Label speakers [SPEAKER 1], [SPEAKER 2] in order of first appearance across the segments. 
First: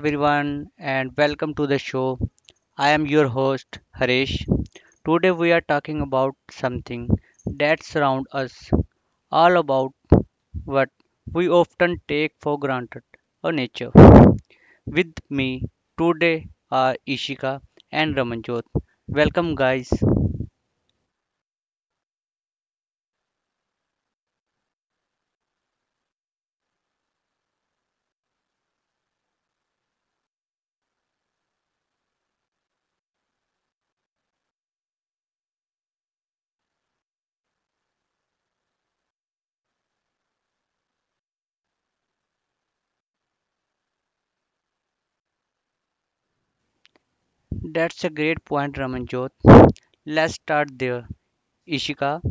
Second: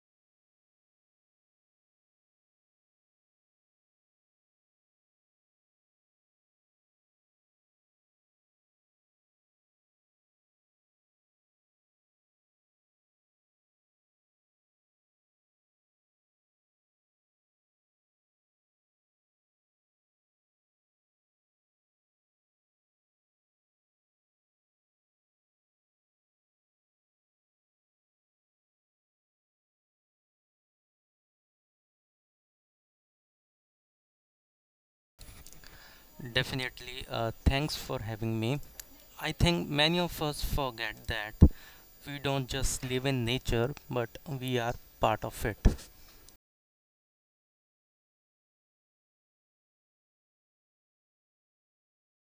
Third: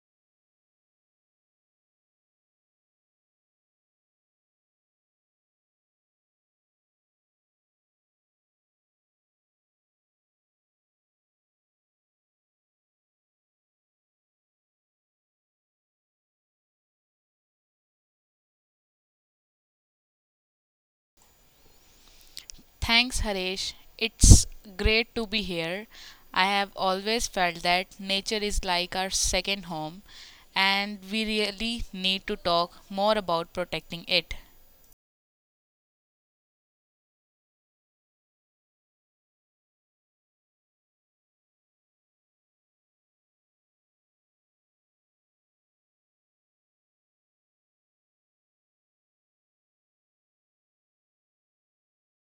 [SPEAKER 1] everyone, and welcome to the show. I am your host, Harish. Today, we are talking about something that surrounds us, all about what we often take for granted our nature. With me today are Ishika and Ramanjot. Welcome, guys.
[SPEAKER 2] Thanks, Harish. It's great to be here. I have always felt that nature is like our second home, and we really need to talk more about protecting it.
[SPEAKER 3] Definitely. Thanks for having me. I think many of us forget that we don't just live in nature, but we are part of it.
[SPEAKER 1] That's a great point, Ramanjot. Let's start there. Ishika,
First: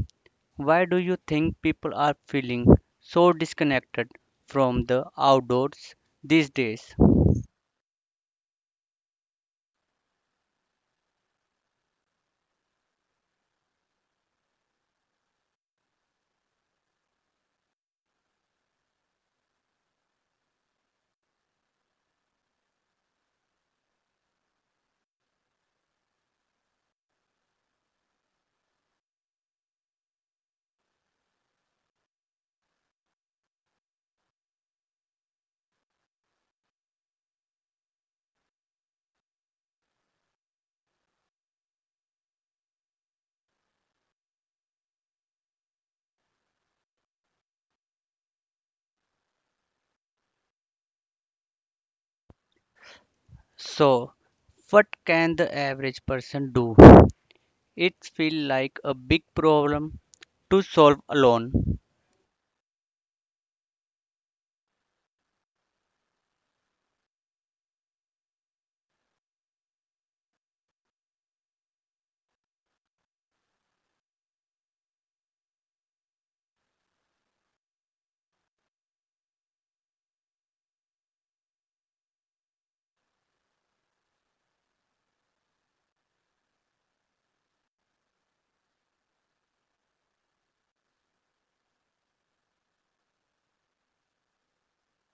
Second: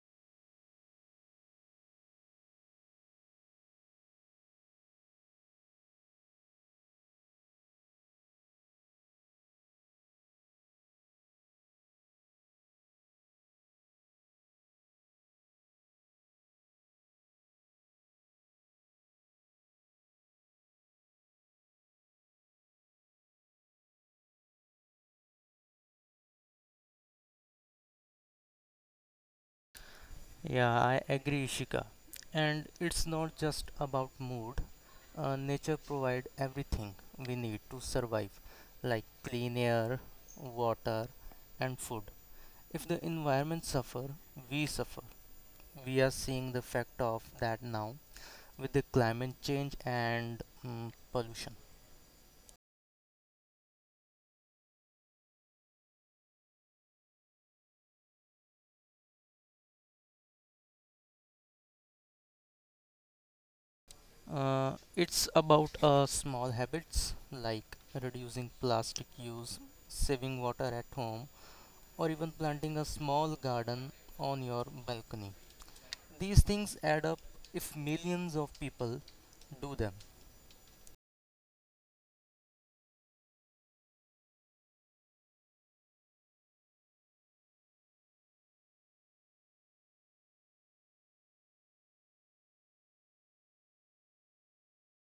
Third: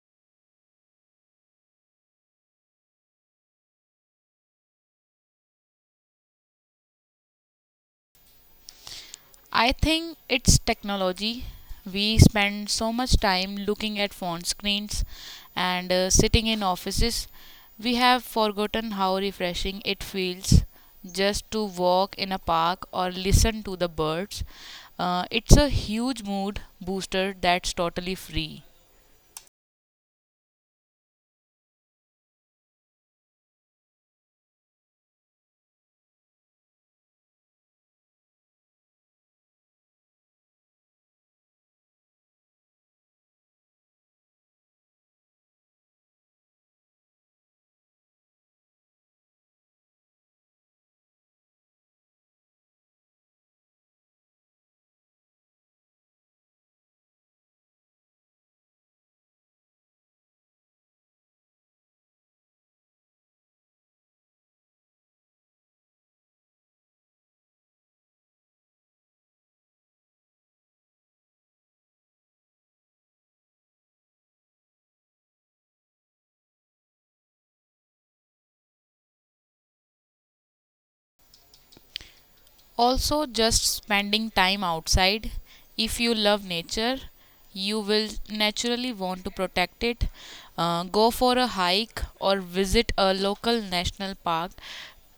[SPEAKER 1] why do you think people are feeling so disconnected from the outdoors these days?
[SPEAKER 2] I think it's technology. We spend so much time looking at phone screens and sitting in offices. We have forgotten how refreshing it feels just to walk in a park or listen to the birds. It's a huge mood booster that's totally free.
[SPEAKER 3] Yeah, I agree, Ishika. And it's not just about mood. Nature provides everything we need to survive, like clean air, water, and food. If the environment suffer. We are seeing the effect of that now with the climate change and pollution.
[SPEAKER 1] So, what can the average person do? It feels like a big problem to solve alone.
[SPEAKER 3] It's about small habits like reducing plastic use, saving water at home, or even planting a small garden on your balcony. These things add up if millions of people do them.
[SPEAKER 2] Also, just spending time outside. If you love nature, you will naturally want to protect it. Go for a hike or visit a local national park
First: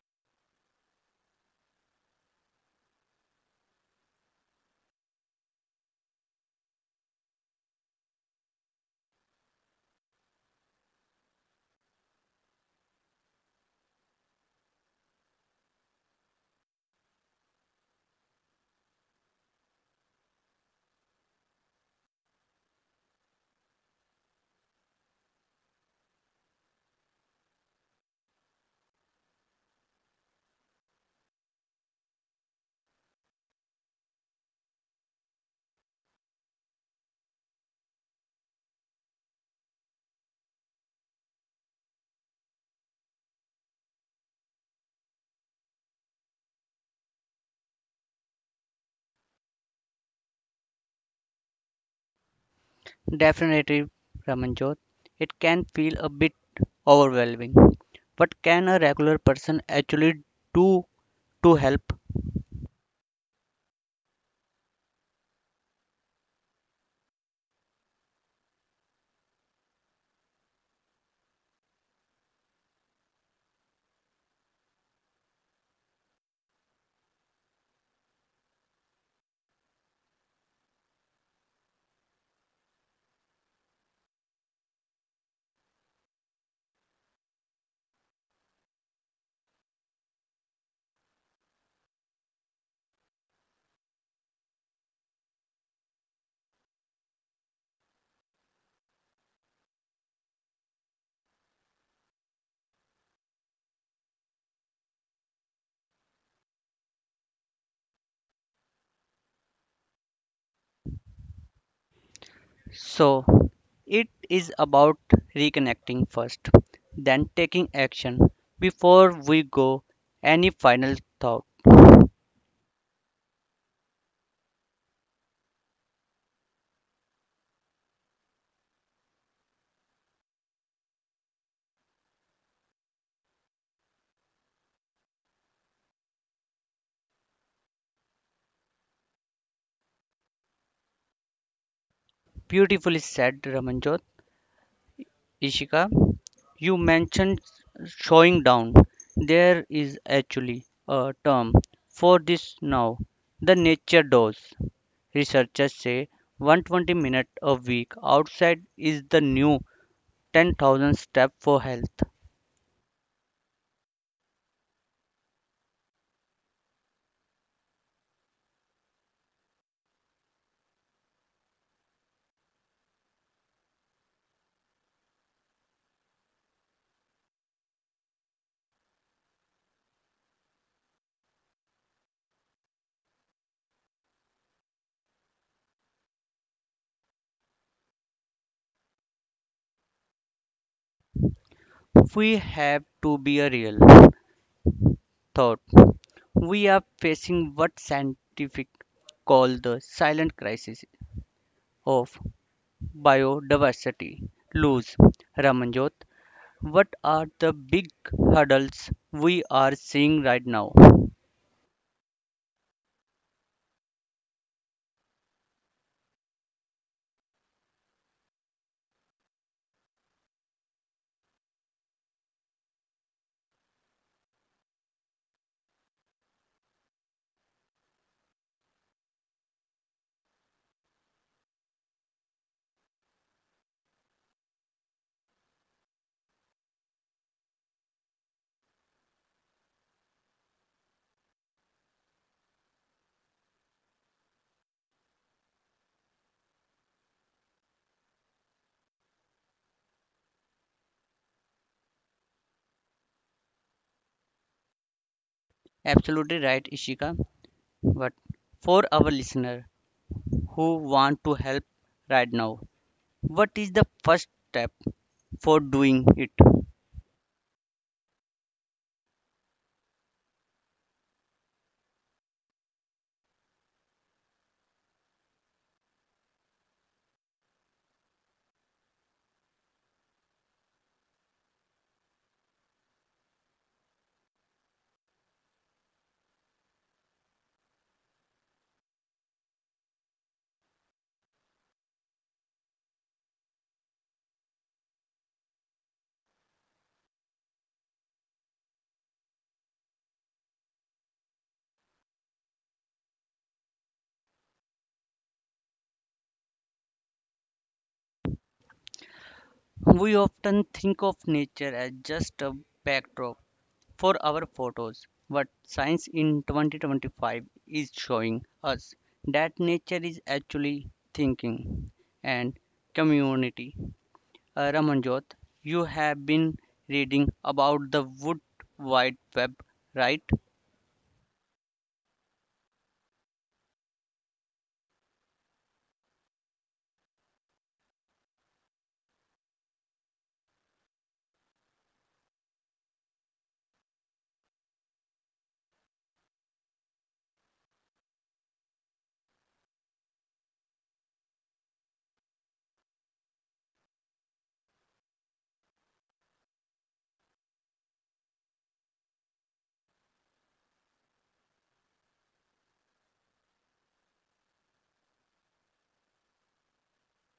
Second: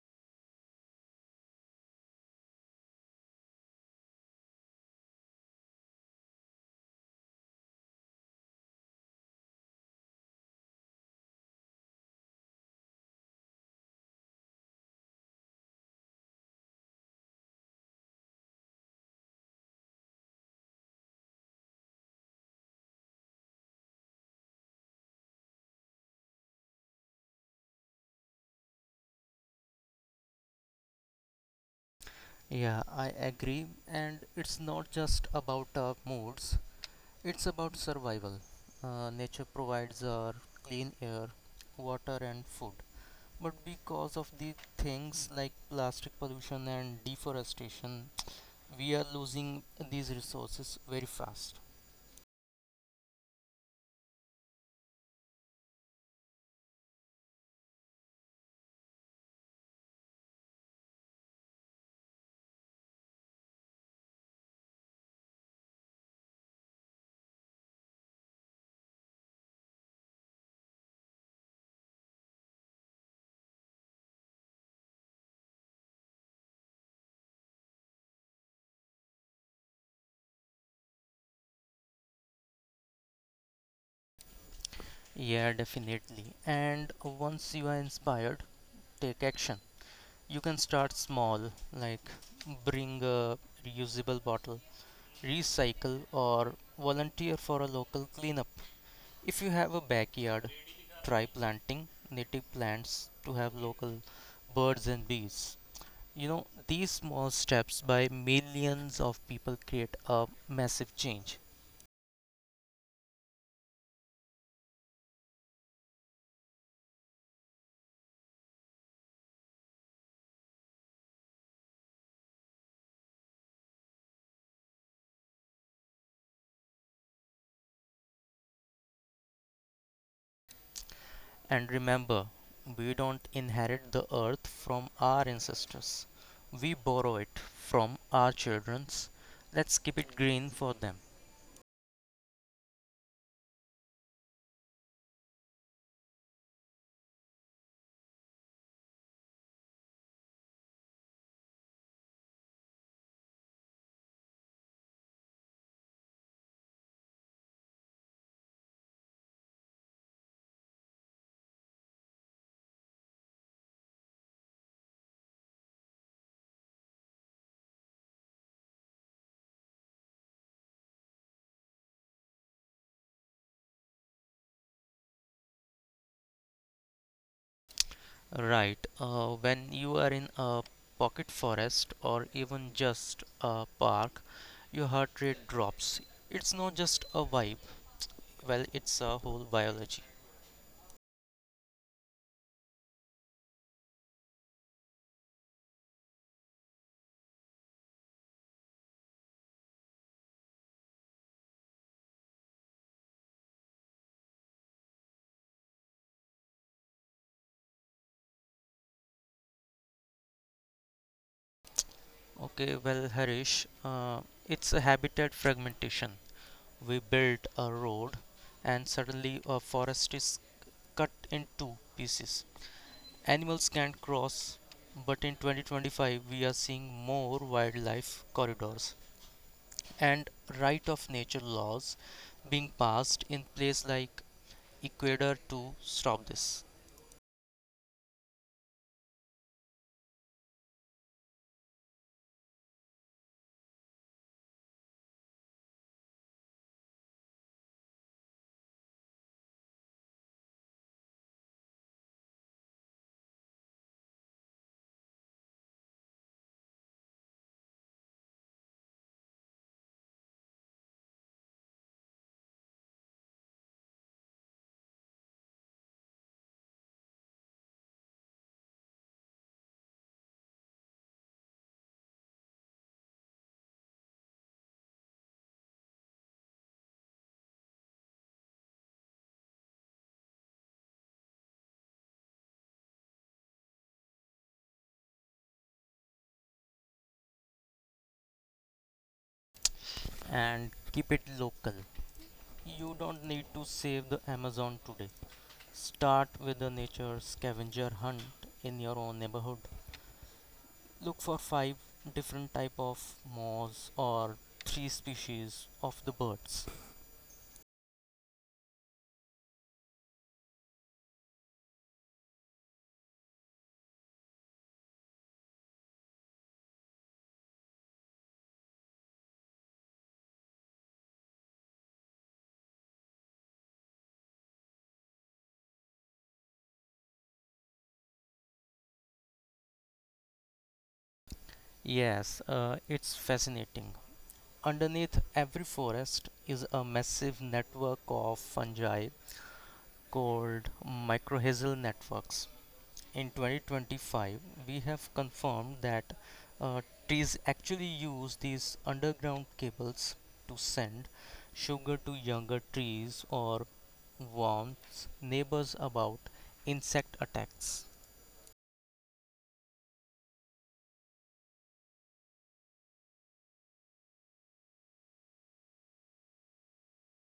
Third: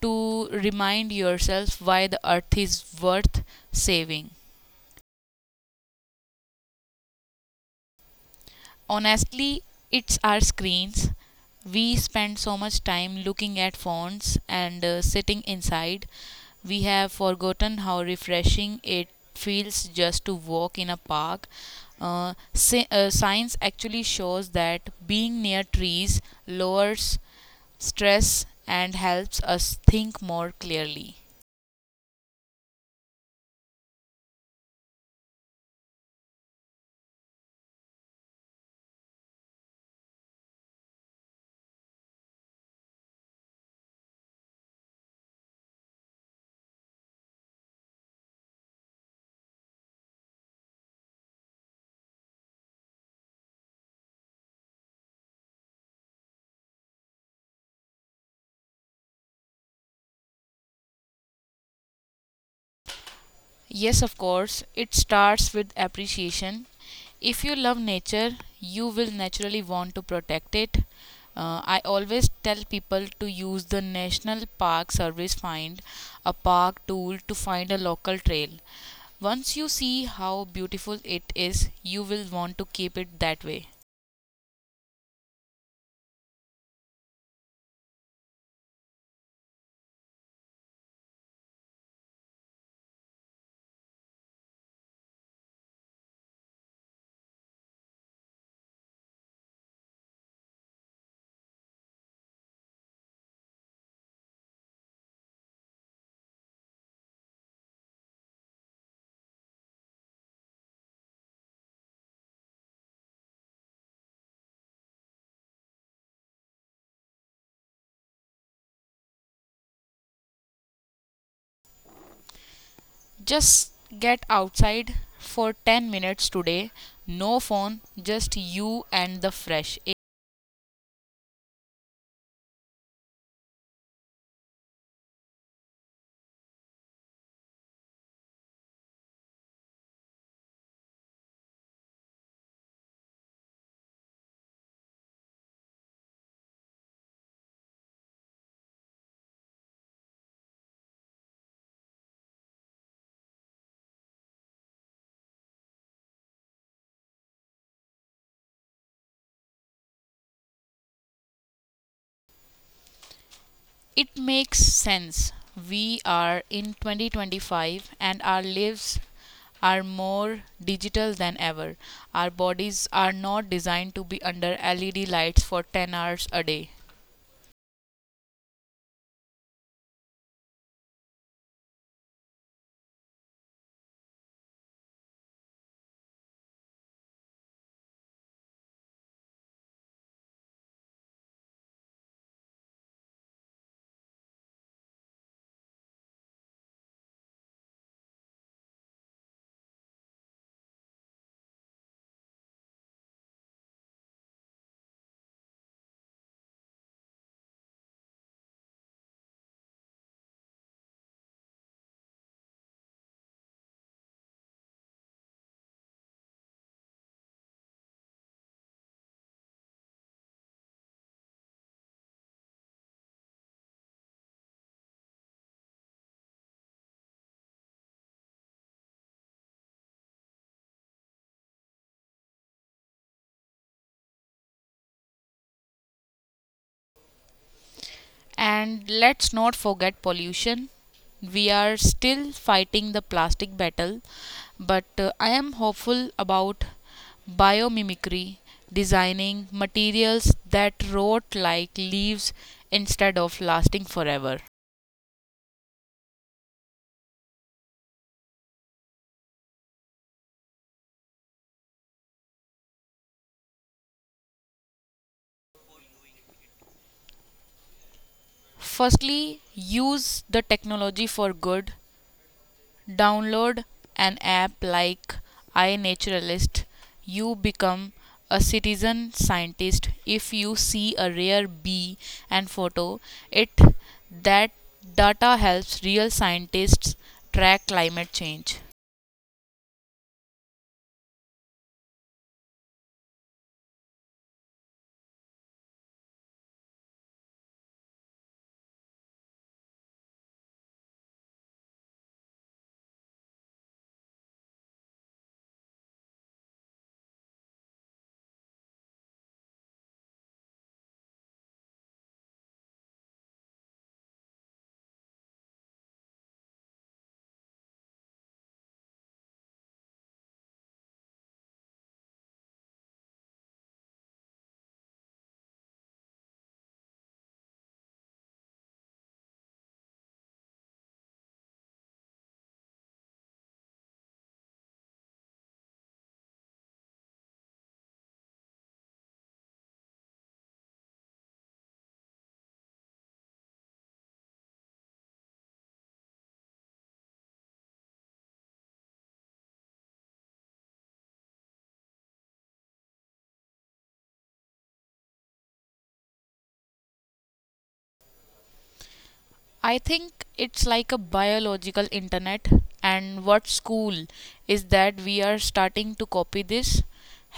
[SPEAKER 2] to remind yourself why the earth is worth saving. Honestly, it's our screens. We spend so much time looking at phones and sitting inside. We have forgotten how refreshing it feels just to walk in a park. Science actually shows that being near trees lowers stress and helps us think more clearly.
[SPEAKER 3] Yeah, I agree. And it's not just about moods, it's about survival. Nature provides our clean air, water, and food. But because of the things like plastic pollution and deforestation, we are losing these resources very fast.
[SPEAKER 1] Definitely, Ramanjot, it can feel a bit overwhelming. What can a regular person actually do to help?
[SPEAKER 2] Yes, of course, it starts with appreciation. If you love nature, you will naturally want to protect it. I always tell people to use the National Park Service Find a Park tool to find a local trail. Once you see how beautiful it is, you will want to keep it that way.
[SPEAKER 3] Yeah, definitely. And once you are inspired, take action. You can start small, like bring a reusable bottle, recycle, or volunteer for a local cleanup. If you have a backyard, try planting native plants to have local birds and bees. You know, these small steps by millions of people create a massive change.
[SPEAKER 1] So it is about reconnecting first, then taking action. Before we go, any final thought?
[SPEAKER 2] Just get outside for 10 minutes today. No phone, just you and the fresh air.
[SPEAKER 3] And remember, we don't inherit the earth from our ancestors. We borrow it from our children's. Let's keep it green for them.
[SPEAKER 1] Beautifully said, Ramanjot. Ishika, you mentioned showing down. There is actually a term for this now. The nature dose. Researchers say 120 minutes a week outside is the new 10,000 step for health.
[SPEAKER 2] It makes sense. We are in 2025 and our lives are more digital than ever. Our bodies are not designed to be under LED lights for 10 hours a day.
[SPEAKER 3] Right, when you are in a pocket forest or even just a park, your heart rate drops. It's not just a vibe, well, it's a whole biology.
[SPEAKER 1] We have to be a real. Third, we are facing what scientific call the silent crisis of biodiversity. Lose, Ramanjot, what are the big hurdles we are seeing right now?
[SPEAKER 3] Okay, well, Harish, it's a habitat fragmentation. We built a road, and suddenly a forest is cut in two pieces. Animals can't cross, but in 2025 we are seeing more wildlife corridors and right of nature laws being passed in places like Ecuador to stop this
[SPEAKER 2] And let's not forget pollution. We are still fighting the plastic battle, but I am hopeful about biomimicry, designing materials that rot like leaves instead of lasting forever.
[SPEAKER 1] Absolutely right, Ishika. But for our listener who want to help right now, what is the first step for doing it?
[SPEAKER 2] Firstly, use the technology for good. Download an app like iNaturalist. You become a citizen scientist. If you see a rare bee and photo it, that data helps real scientists track climate change.
[SPEAKER 3] and keep it local. You don't need to save the Amazon today. Start with a nature scavenger hunt in your own neighborhood. Look for 5 different type of moths or 3 species of the birds.
[SPEAKER 1] We often think of nature as just a backdrop for our photos. But science in 2025 is showing us that nature is actually thinking and community. Ramanjot, you have been reading about the wood wide web, right?
[SPEAKER 3] Yes, it's fascinating. Underneath every forest is a massive network of fungi called mycorrhizal networks. In 2025, we have confirmed that uh, trees actually use these underground cables to send sugar to younger trees or warns neighbors about insect attacks.
[SPEAKER 2] I think it's like a biological internet. And what's cool is that we are starting to copy this.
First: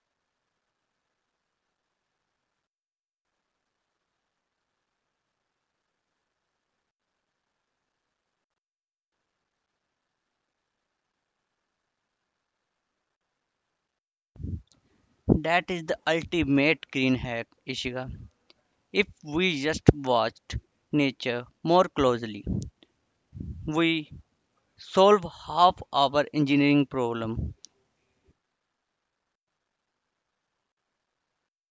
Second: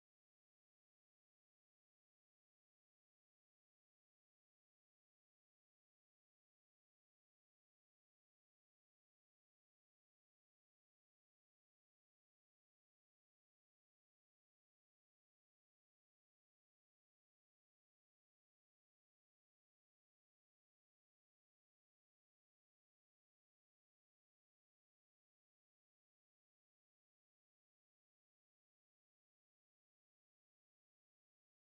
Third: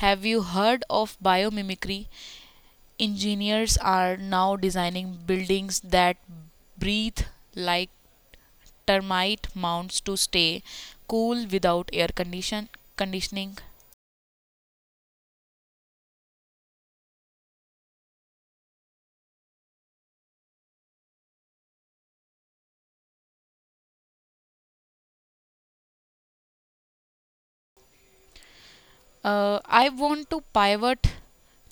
[SPEAKER 2] Have you heard of biomimicry? Engineers are now designing buildings that breathe like termite mounds to stay cool without air condition conditioning.
[SPEAKER 1] That is the ultimate green hack, Ishika. If we just watched nature more closely, we solve half our engineering problem.
[SPEAKER 2] I want to pivot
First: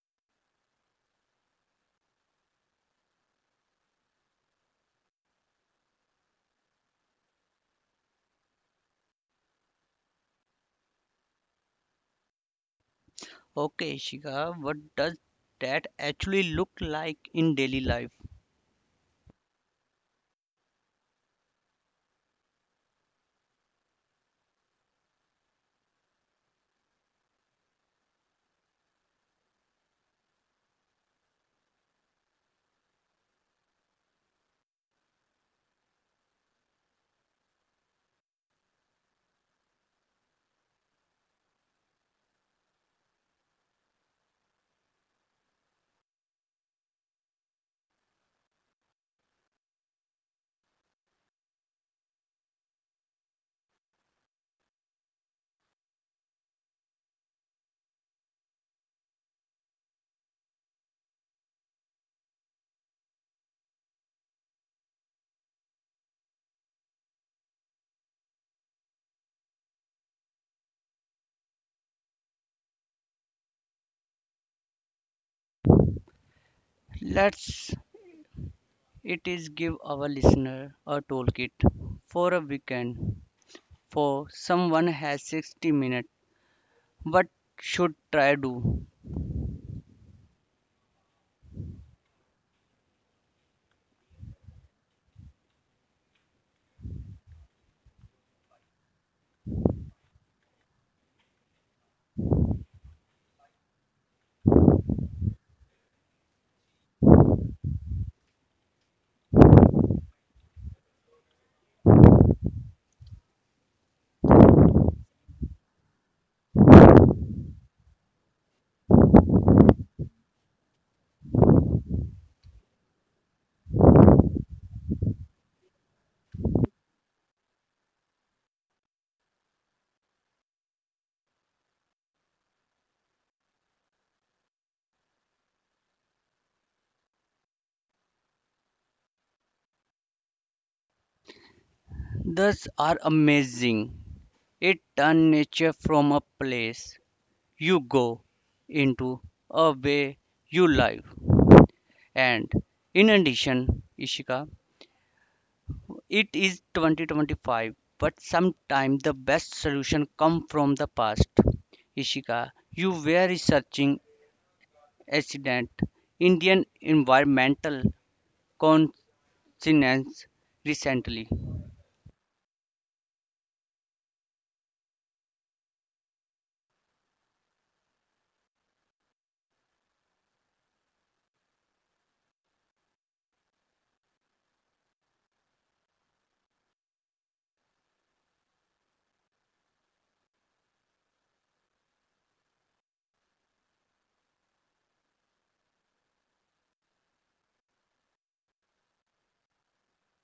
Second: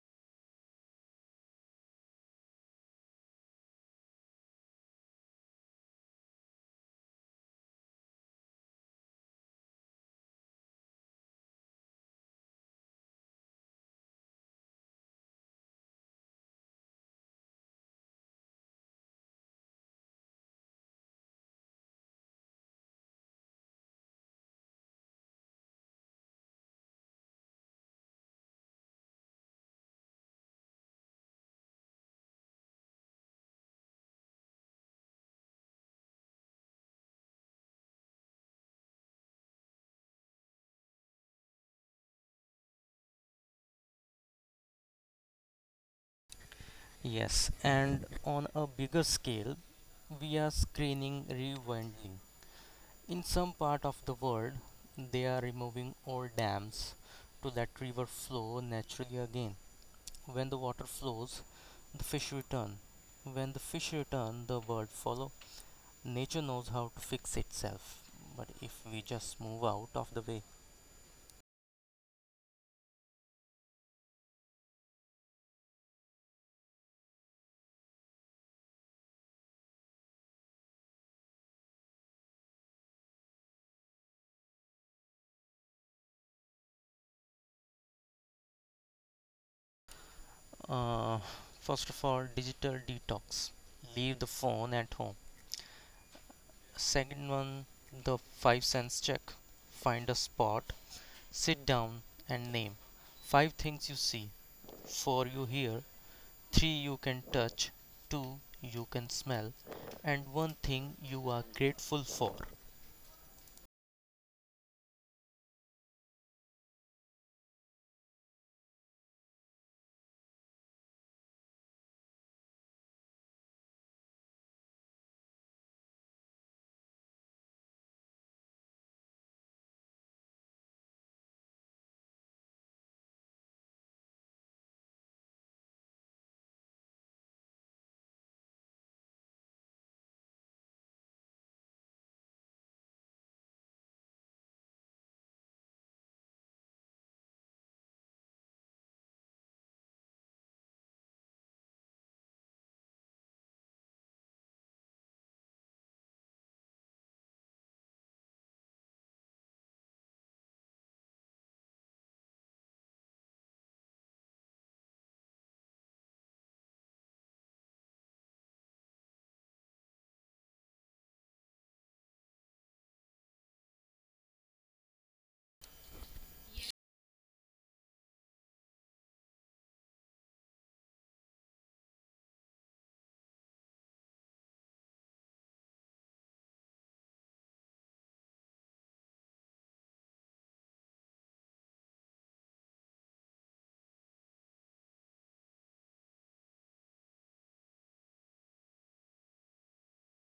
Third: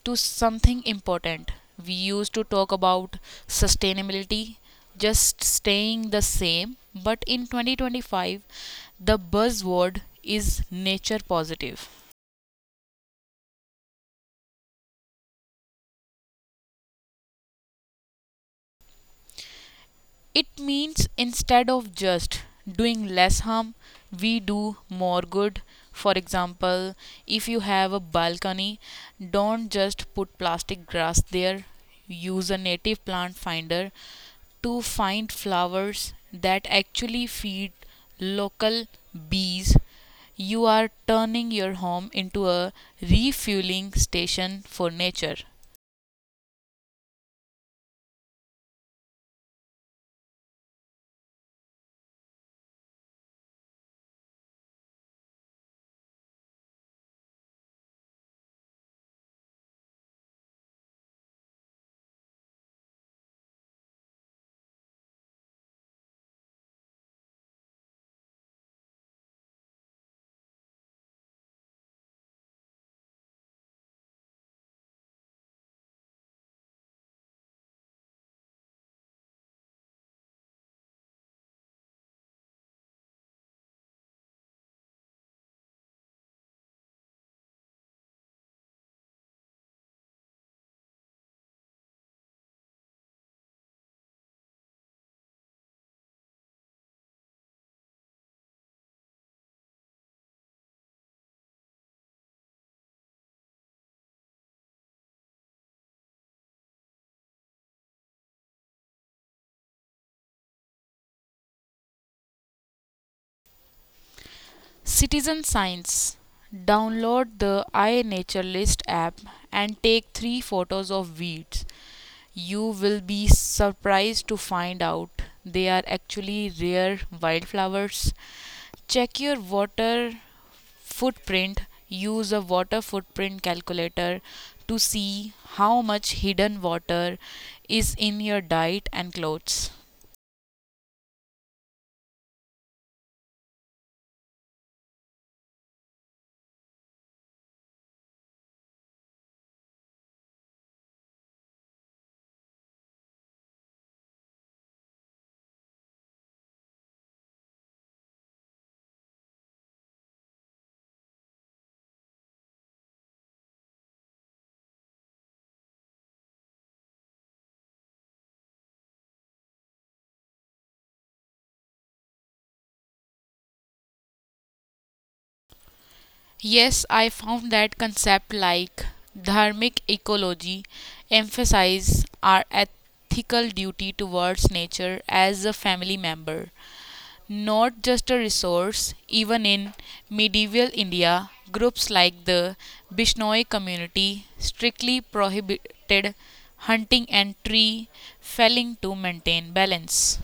[SPEAKER 2] to something important. We used to talk about sustainability, just staying the same, but in 2025, the buzzword is nature positive.
[SPEAKER 1] Okay, Shika, what does that actually look like in daily life?
[SPEAKER 2] It means instead of just doing less harm, we do more good. For example, if you have a balcony, don't just put plastic grass there. Use a native plant finder to find flowers that actually feed local bees. You are turning your home into a refueling station for nature.
[SPEAKER 3] Yes, and on a bigger scale, we are screening rewilding. In some part of the world, they are removing old dams to let river flow naturally again. When the water flows, the fish return. When the fish return, the world follow. Nature knows how to fix itself. But if we just move out of the way,
[SPEAKER 1] Let's it is give our listener a toolkit for a weekend. For someone has 60 minutes, what should try do?
[SPEAKER 3] uh, first of all, digital detox. Leave the phone at home. Second one, the 5 cents check. Find a spot, sit down, and name five things you see, 4 you hear, 3 you can touch, 2 you can smell, and one thing you are grateful for.
[SPEAKER 2] Citizen Science. Download the iNature List app and take three photos of weeds. You will be surprised to find out they are actually rare wildflowers. Check your water footprint. Use a water footprint calculator to see how much hidden water is in your diet and clothes.
[SPEAKER 1] Those are amazing. It turn nature from a place you go into a way you live. And in addition, Ishika, it is 2025, but sometimes the best solution come from the past. Ishika, you were researching accident Indian environmental conscience recently.
[SPEAKER 2] Yes, I found that concept like dharmic ecology emphasize our ethical duty towards nature as a family member, not just a resource. Even in medieval India, groups like the Bishnoi community strictly prohibited hunting and tree felling to maintain balance.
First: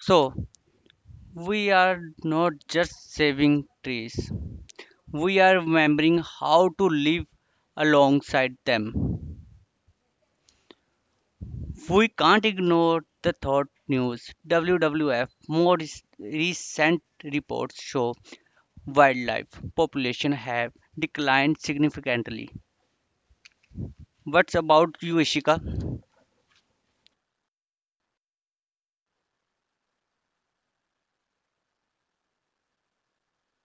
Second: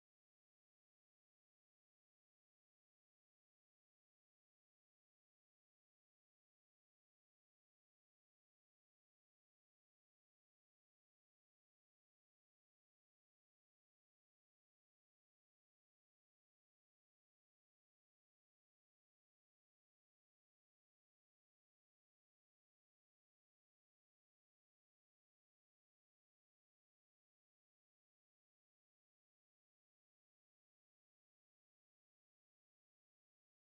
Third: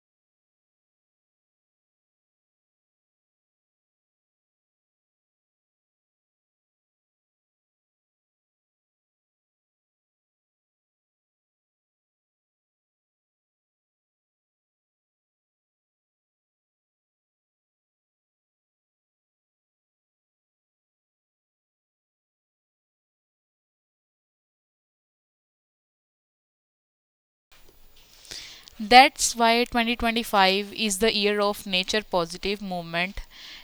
[SPEAKER 1] So, we are not just saving trees, we are remembering how to live alongside them. We can't ignore the thought news. WWF more recent reports show wildlife population have declined significantly. What's about you, Ishika?
[SPEAKER 2] That's why 2025 is the year of nature positive movement.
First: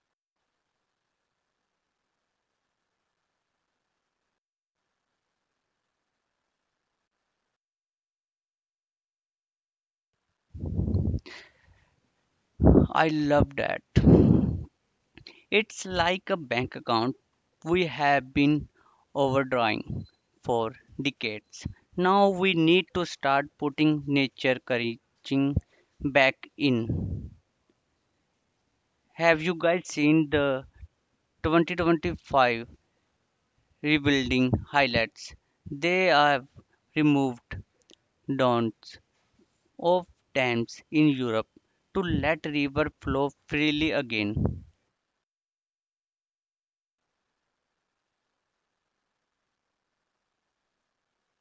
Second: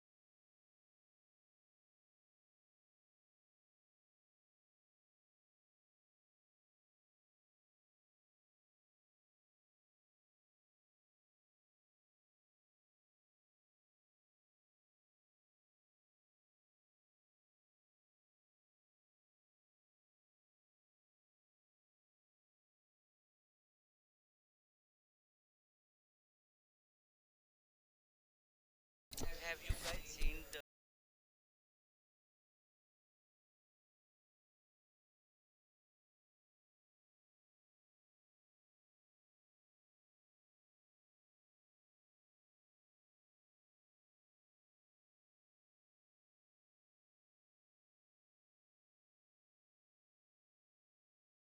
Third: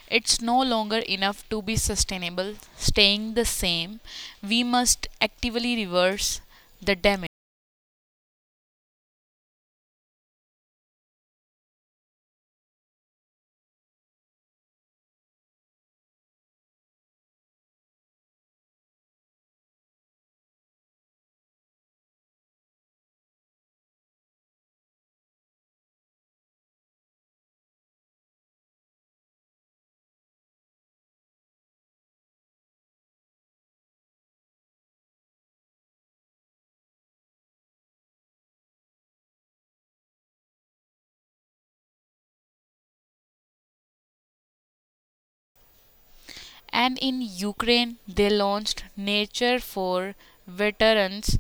[SPEAKER 2] It's no longer enough to be sustainable, staying the same. We must actively reverse the damage.
[SPEAKER 1] I love that. It's like a bank account we have been overdrawing for decades. Now we need to start putting nature coaching back in. Have you guys seen the 2025 rebuilding highlights? They have removed don'ts of dams in Europe to let river flow freely again.
[SPEAKER 2] And in Ukraine, they launched Nature for Veterans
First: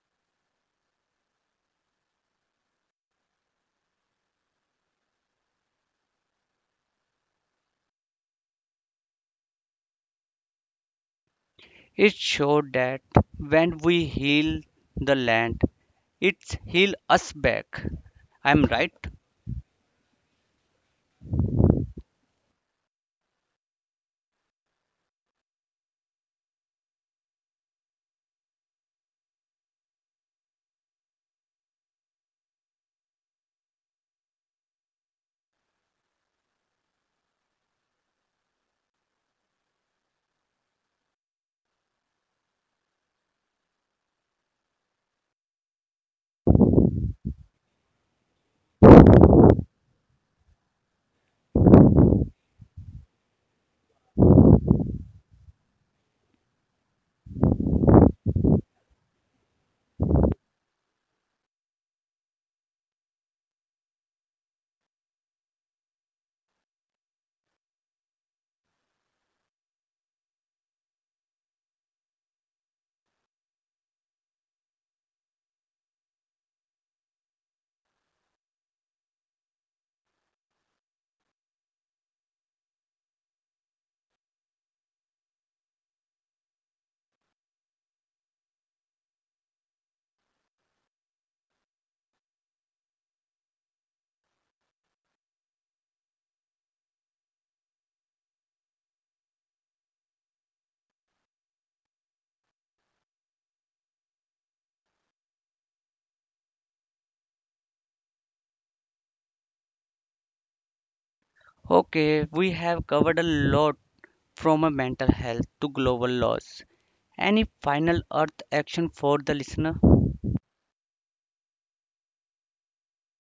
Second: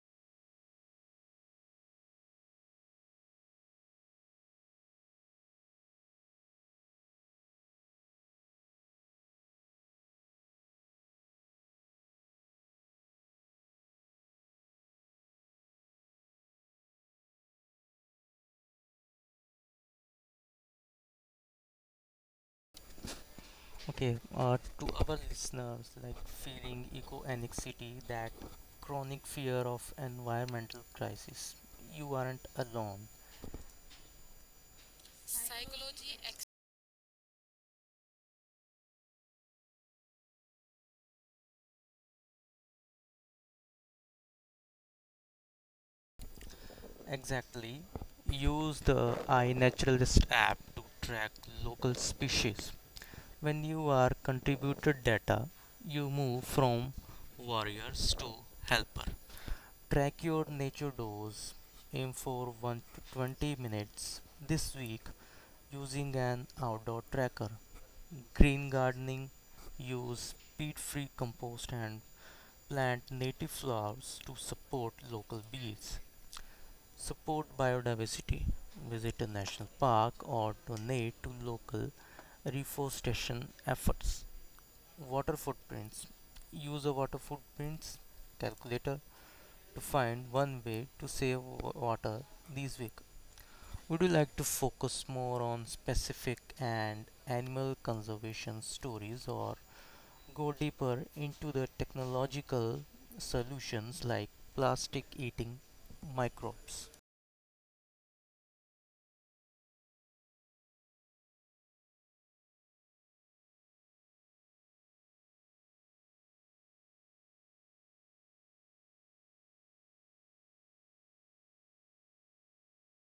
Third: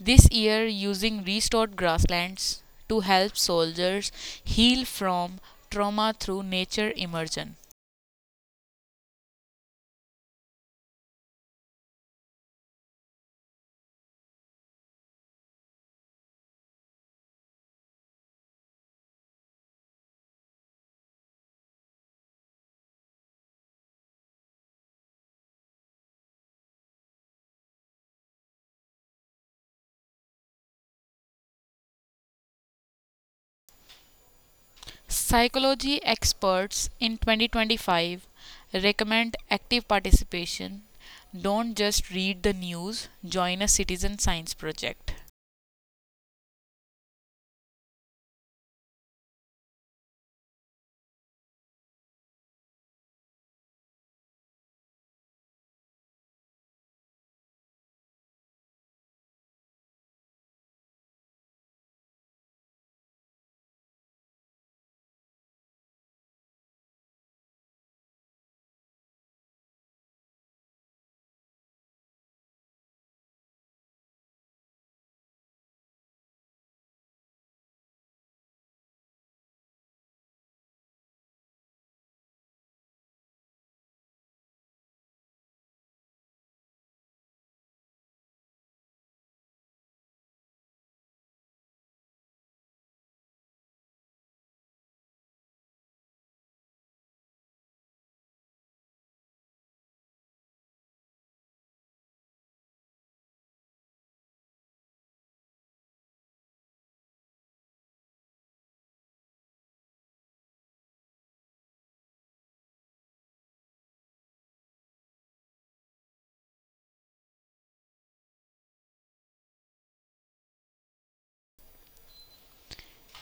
[SPEAKER 2] this year using restored grasslands to help soldiers heal from trauma through nature immersion.
[SPEAKER 1] It showed that when we heal the land, it heals us back. I'm right.
[SPEAKER 3] Okay, to our listeners, like feeling eco anxiety, that chronic fear of environmental crisis, you aren't alone.
[SPEAKER 2] Psychology experts in 2025 recommend active participation. Don't just read the news, join a citizen science project.
[SPEAKER 3] Exactly. Use the iNaturalist app to track local species. When you are contributed data, you move from warriors to helper. Track your nature dose. Aim for 1 to 20 minutes this week using an outdoor tracker. Green gardening. Use peat free compost and plant native flowers to support local bees. Support biodiversity. Visit a national park or donate to local reforestation efforts. Water footprints. Use a water footprints calculator to find one way to save water this week. Would you like to focus more on specific and animal conservation stories or go deeper into the technological solutions like plastic eating microbes?
[SPEAKER 1] Okay, we have covered a lot from a mental health to global laws. Any final earth action for the listener?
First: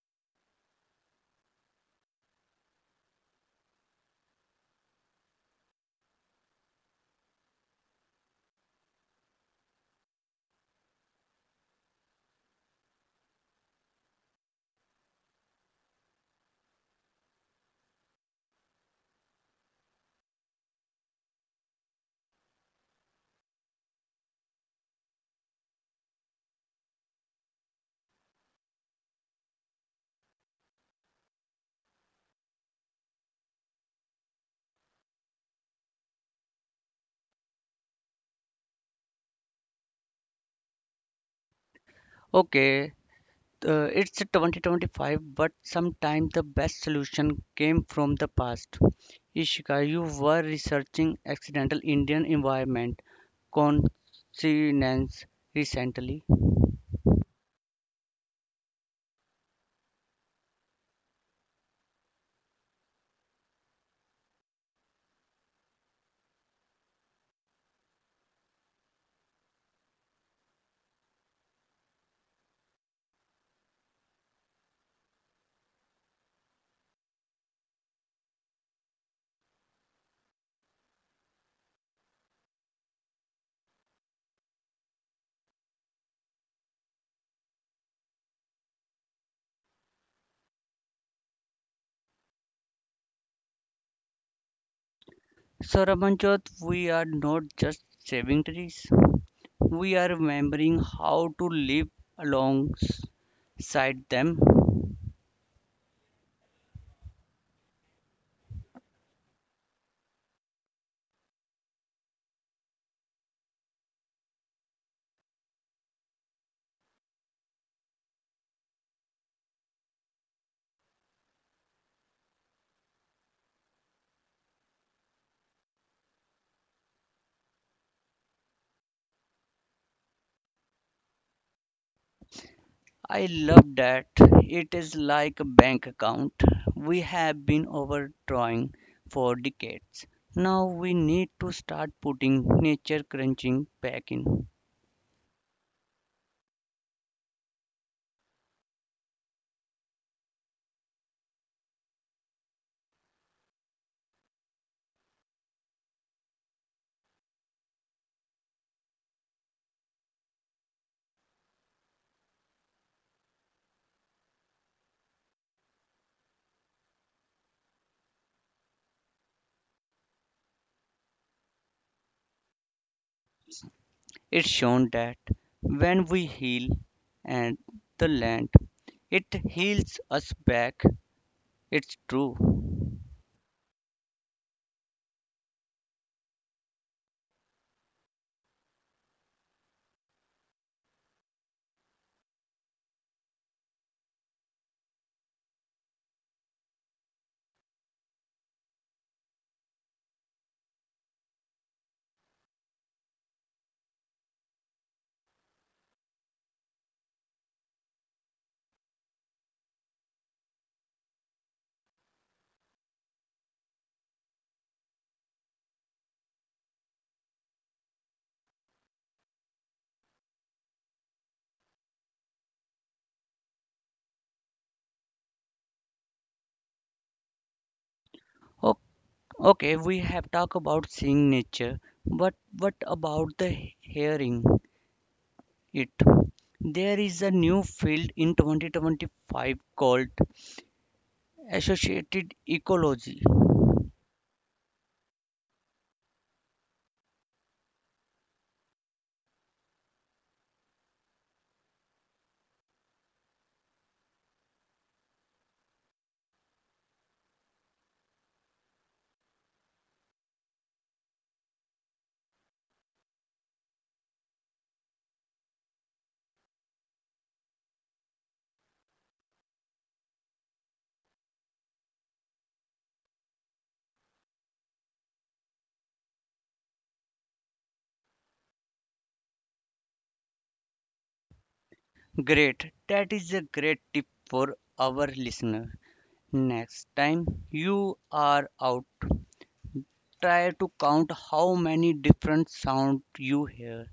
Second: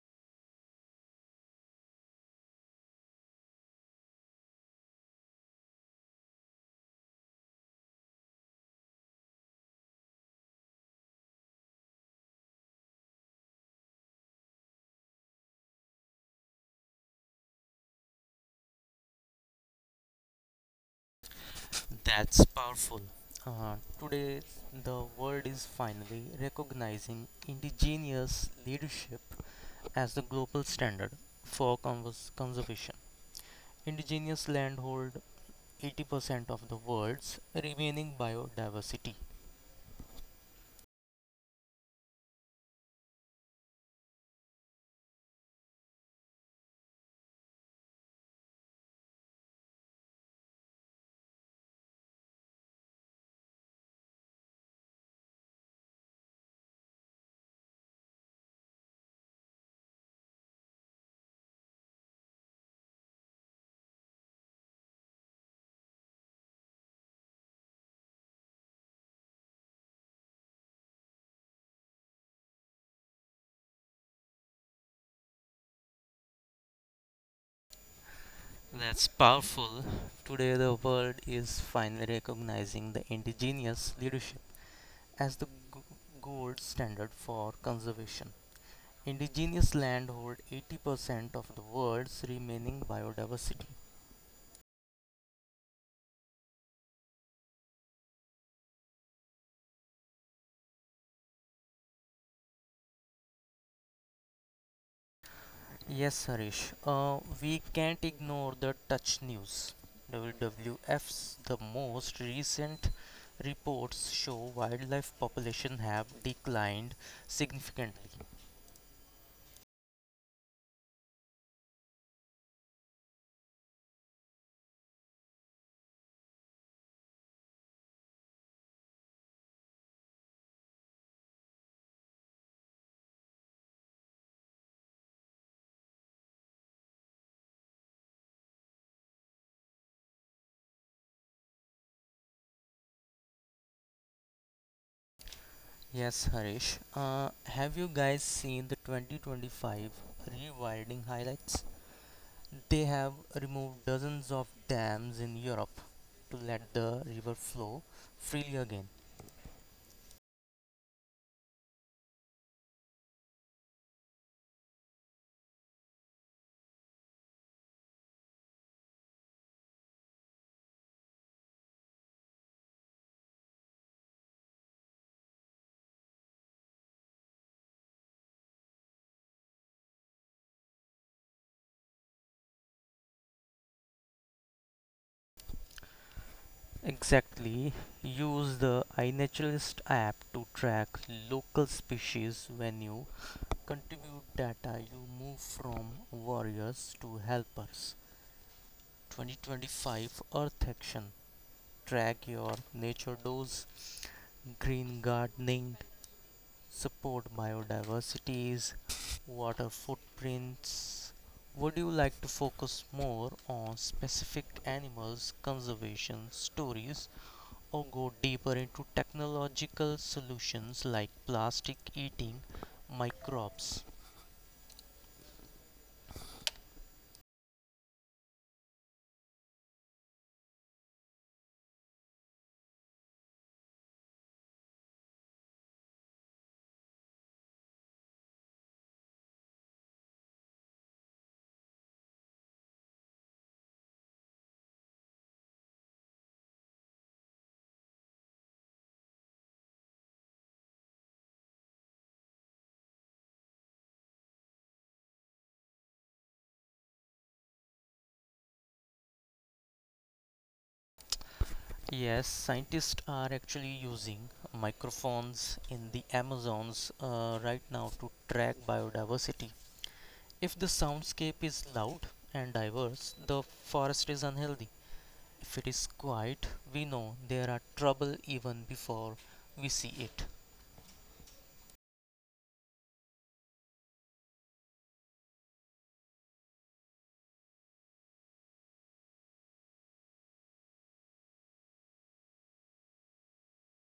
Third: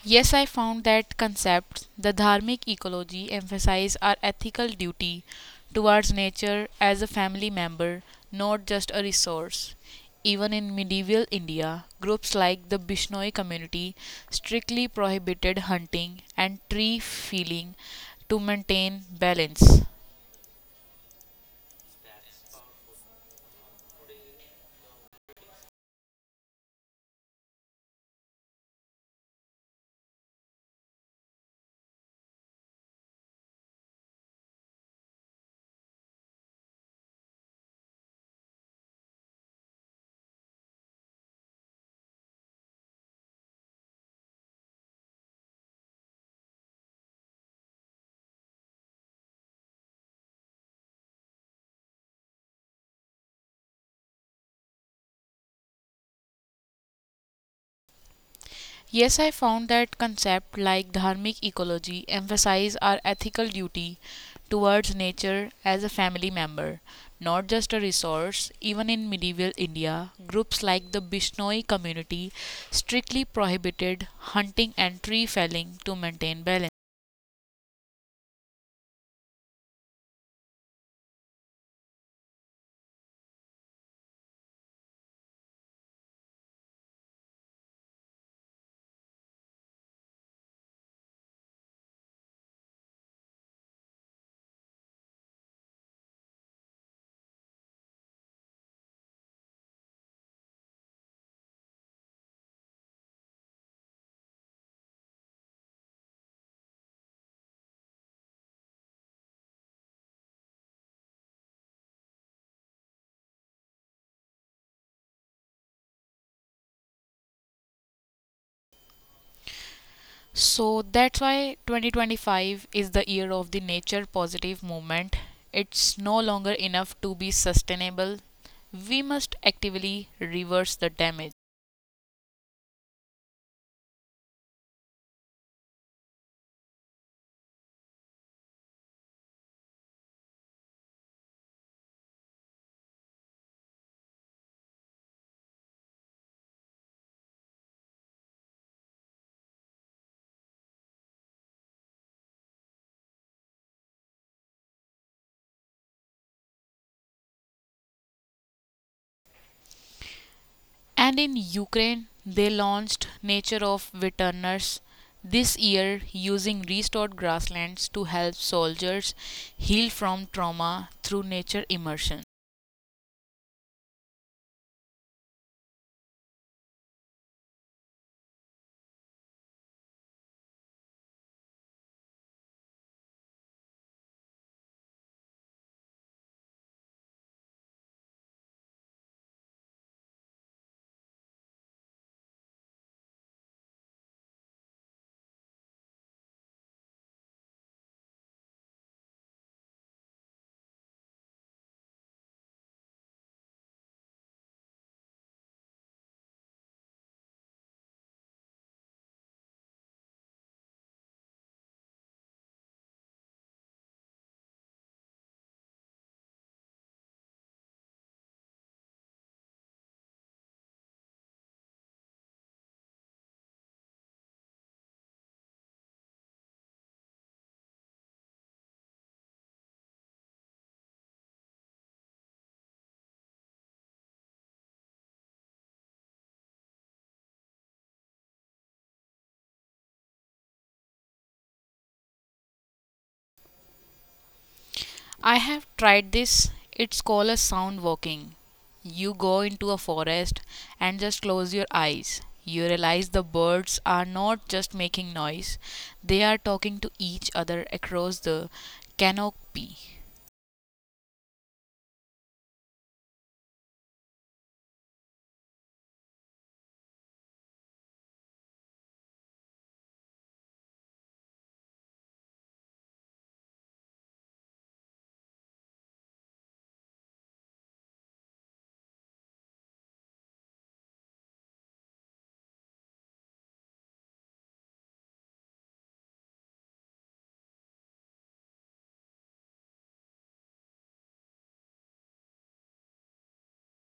[SPEAKER 2] Yes, I found that concepts, the dharmic ecology, emphasize our ethical duty towards nature as a family member, not just a resource. Even in medieval India, groups like the Bishnoi community strictly prohibited hunting and tree felling to maintain balance.
[SPEAKER 3] That's powerful. Today, the world is finally recognizing indigenous leadership as the global standard for conservation. Indigenous landhold 80% of the world's remaining biodiversity.
[SPEAKER 1] Okay, it's 2025, but sometimes the best solution came from the past. Ishika, you were researching accidental Indian environment consciousness recently.
[SPEAKER 2] Yes, I found that concepts like dharmic ecology emphasize our ethical duty towards nature as a family member, not just a resource. Even in medieval India, groups like the Bishnoi community strictly prohibited hunting and tree felling to maintain balance.
[SPEAKER 3] That's powerful. Today, the world is finally recognizing the indigenous leadership as the gold standard for conservation. Indigenous land hold 80% of the world's remaining biodiversity.
[SPEAKER 1] So, Ramanjot, we are not just saving trees, we are remembering how to live alongside them.
[SPEAKER 3] Yes, Harish. We can't ignore the touch news. WWF's the most recent reports show wildlife population have declined significantly.
[SPEAKER 2] So that's why 2025 is the year of the nature positive movement. It's no longer enough to be sustainable. We must actively reverse the damage.
[SPEAKER 1] I love that. It is like a bank account. We have been overdrawing for decades. Now we need to start putting nature crunching back in.
[SPEAKER 3] Yes, Harish. Have you guys seen the 2025 rewilding highlights? They have removed dozens of dams in Europe to let the river flow freely again.
[SPEAKER 2] And in Ukraine, they launched Nature of Returners this year using restored grasslands to help soldiers heal from trauma through nature immersion.
[SPEAKER 1] It's shown that when we heal and the land, it heals us back. It's true.
[SPEAKER 3] Exactly. Use the iNaturalist app to track local species. When you contribute data you move from warriors to helpers. 2025 Earth Action. Track your nature dose, green gardening, support biodiversities, water footprints. Would you like to focus more on specific animals conservation stories or go deeper into technological solutions like plastic eating microbes?
[SPEAKER 1] Okay, we have talked about seeing nature, but what about the hearing it? There is a new field in 2025 called associated ecology.
[SPEAKER 2] I have tried this. It's called a sound walking. You go into a forest and just close your eyes. You realize the birds are not just making noise, they are talking to each other across the canopy.
[SPEAKER 3] Yes, scientists are actually using microphones in the Amazons right now to track biodiversity. If the soundscape is loud and diverse, the forest is unhealthy. If it is quiet, we know there are trouble even before we see it.
[SPEAKER 1] Great, that is a great tip for our listener. Next time you are out try to count how many different sounds you hear.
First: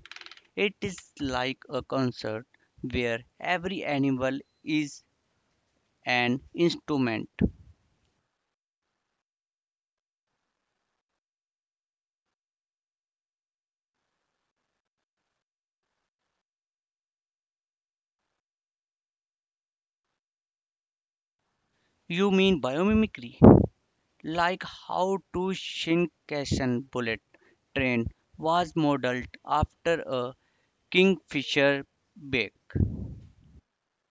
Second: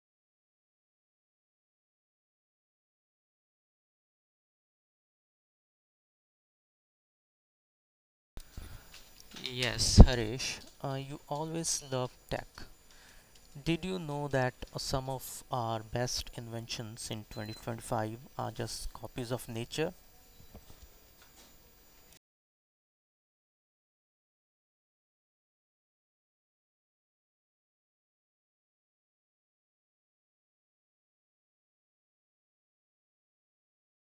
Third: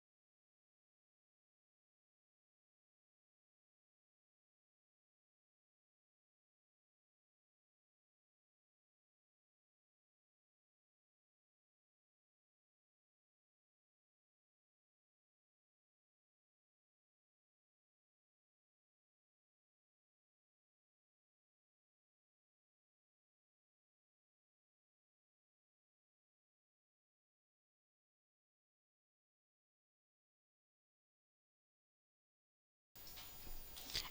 [SPEAKER 1] It is like a concert where every animal is an instrument.
[SPEAKER 3] Yes, Harish, you always love tech. Did you know that some of our best inventions in 2025 are just copies of nature?
[SPEAKER 1] You mean biomimicry? Like how to Shinkansen bullet train was modeled after a kingfisher beak.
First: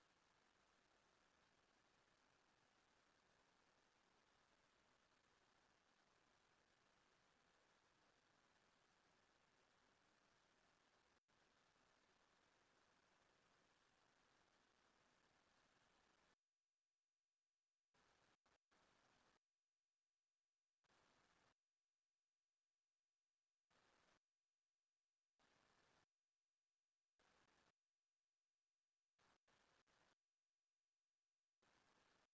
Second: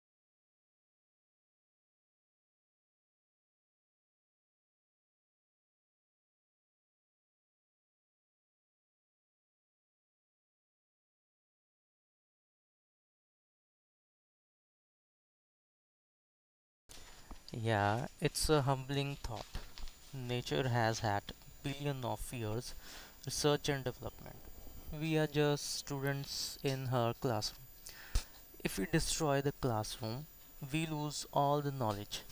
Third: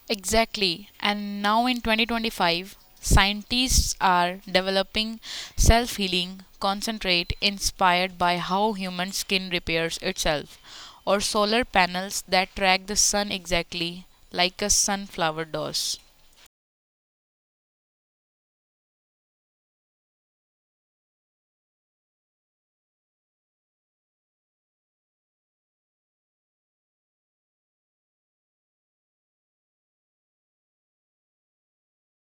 [SPEAKER 2] Exactly. And now in 2025, scientists are developing self healing concentrate inspired by how human skin repairs itself, or solar panels that track the sun exactly like a sunflower does.
[SPEAKER 3] Yeah, it's a humbling thought. Nature has had billion of years research and development. We are just students in her classroom. If we destroy the classroom, we lose all the knowledge.